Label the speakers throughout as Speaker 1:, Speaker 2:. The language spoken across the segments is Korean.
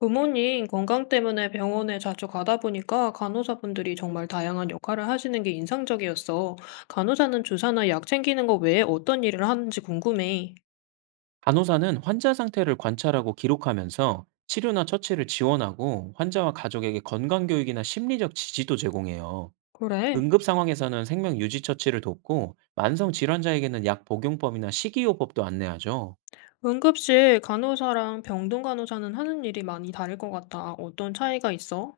Speaker 1: 부모님 건강 때문에 병원에 자주 가다 보니까 간호사분들이 정말 다양한 역할을 하시는 게 인상적이었어. 간호사는 주사나 약 챙기는 거 외에 어떤 일을 하는지 궁금해.
Speaker 2: 간호사는 환자 상태를 관찰하고 기록하면서 치료나 처치를 지원하고 환자와 가족에게 건강 교육이나 심리적 지지도 제공해요.
Speaker 1: 그래.
Speaker 2: 응급 상황에서는 생명 유지 처치를 돕고 만성 질환자에게는 약 복용법이나 식이요법도 안내하죠.
Speaker 1: 응급실 간호사랑 병동 간호사는 하는 일이 많이 다를 것 같아. 어떤 차이가 있어?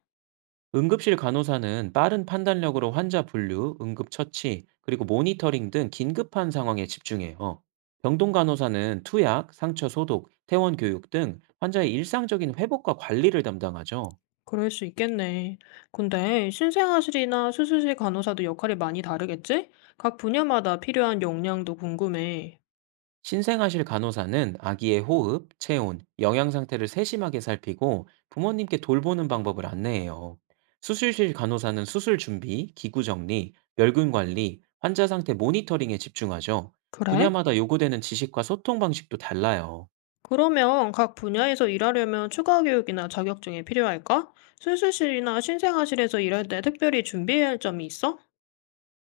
Speaker 2: 응급실 간호사는 빠른 판단력으로 환자 분류, 응급 처치, 그리고 모니터링 등 긴급한 상황에 집중해요. 병동 간호사는 투약, 상처 소독, 퇴원 교육 등 환자의 일상적인 회복과 관리를 담당하죠.
Speaker 1: 그럴 수 있겠네. 근데 신생아실이나 수술실 간호사도 역할이 많이 다르겠지? 각 분야마다 필요한 역량도 궁금해.
Speaker 2: 신생아실 간호사는 아기의 호흡, 체온, 영양 상태를 세심하게 살피고 부모님께 돌보는 방법을 안내해요. 수술실 간호사는 수술 준비, 기구 정리, 멸균 관리, 환자 상태 모니터링에 집중하죠.
Speaker 1: 그래?
Speaker 2: 분야마다 요구되는 지식과 소통 방식도 달라요.
Speaker 1: 그러면 각 분야에서 일하려면 추가 교육이나 자격증이 필요할까? 수술실이나 신생아실에서 일할 때 특별히 준비해야 할 점이 있어?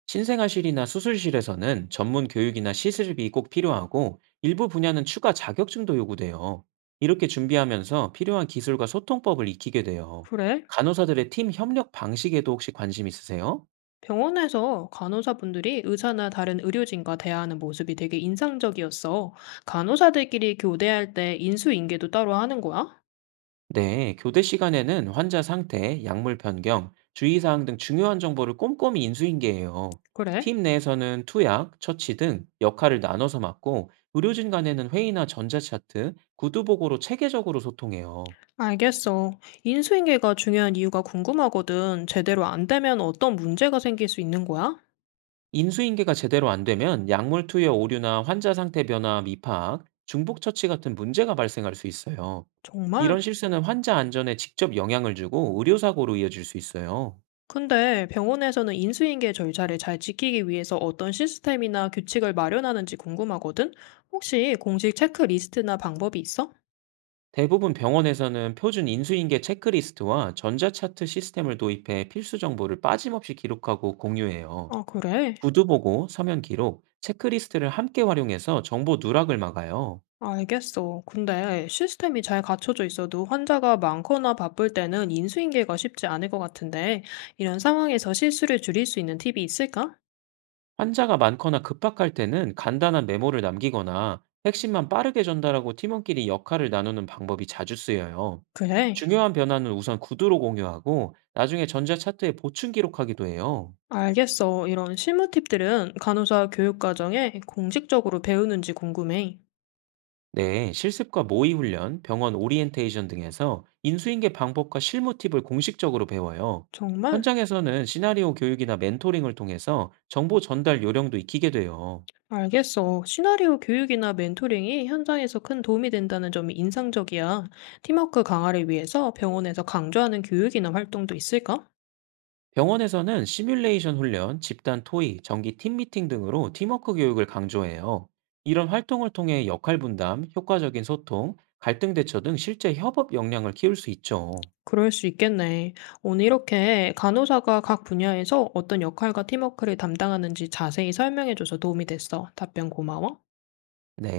Speaker 2: 신생아실이나 수술실에서는 전문 교육이나 시술비 꼭 필요하고 일부 분야는 추가 자격증도 요구돼요. 이렇게 준비하면서 필요한 기술과 소통법을 익히게 돼요.
Speaker 1: 그래?
Speaker 2: 간호사들의 팀 협력 방식에도 혹시 관심 있으세요?
Speaker 1: 병원에서 간호사분들이 의사나 다른 의료진과 대화하는 모습이 되게 인상적이었어. 간호사들끼리 교대할 때 인수인계도 따로 하는 거야?
Speaker 2: 네, 교대 시간에는 환자 상태, 약물 변경, 주의사항 등 중요한 정보를 꼼꼼히 인수인계해요.
Speaker 1: 그래?
Speaker 2: 팀 내에서는 투약, 처치 등 역할을 나눠서 맡고 의료진 간에는 회의나 전자차트, 구두보고로 체계적으로 소통해요.
Speaker 1: 알겠어. 인수인계가 중요한 이유가 궁금하거든. 제대로 안 되면 어떤 문제가 생길 수 있는 거야?
Speaker 2: 인수인계가 제대로 안 되면 약물 투여 오류나 환자 상태 변화, 미파악, 중복 처치 같은 문제가 발생할 수 있어요. 이런
Speaker 1: 정말?
Speaker 2: 실수는 환자 안전에 직접 영향을 주고 의료사고로 이어질 수 있어요.
Speaker 1: 근데 병원에서는 인수인계 절차를 잘 지키기 위해서 어떤 시스템이나 규칙을 마련하는지 궁금하거든? 혹시 공식 체크리스트나 방법이 있어?
Speaker 2: 대부분 병원에서는 표준 인수인계 체크리스트와 전자차트 시스템을 도입해 필수 정보를 빠짐없이 기록하고 공유해요.
Speaker 1: 아, 그래?
Speaker 2: 구두보고, 서면 기록, 체크리스트를 함께 활용해서 정보 누락을 막아요.
Speaker 1: 알겠어. 근데 시스템이 잘 갖춰져 있어도 환자가 많거나 바쁠 때는 인수인계가 쉽지 않을 것 같은데, 이런 상황에서 실수를 줄일 수 있는 팁이 있을까?
Speaker 2: 환자가 많거나 급박할 때는 간단한 메모를 남기거나 핵심만 빠르게 전달하고 팀원끼리 역할을 나누는 방법이 자주 쓰여요.
Speaker 1: 그래.
Speaker 2: 중요한 변화는 우선 구두로 공유하고 나중에 전자차트에 보충 기록하기도 해요.
Speaker 1: 알겠어. 이런 실무 팁들은 간호사 교육 과정에 공식적으로 배우는지 궁금해.
Speaker 2: 네, 실습과 모의 훈련, 병원 오리엔테이션 등에서 인수인계 방법과 실무 팁을 공식적으로 배워요.
Speaker 1: 정말?
Speaker 2: 현장에서는 시나리오 교육이나 멘토링을 통해서 정보 전달 요령도 익히게 돼요.
Speaker 1: 알겠어. 시나리오 교육이나 멘토링이 현장에서 큰 도움이 된다는 점이 인상적이야. 팀워크 강화를 위해서 병원에서 강조하는 교육이나 활동도 있을까?
Speaker 2: 병원에서는 시뮬레이션 훈련, 집단 토의, 정기 팀 미팅 등으로 팀워크 교육을 강조해요. 이런 활동을 통해 역할 분담, 효과적인 소통, 갈등 대처 등 실제 협업 역량을 키울 수 있죠.
Speaker 1: 그럴 수 있겠네. 오늘 이렇게 간호사가 각 분야에서 어떤 역할과 팀워크를 담당하는지 자세히 설명해줘서 도움이 됐어. 답변 고마워.
Speaker 2: 네.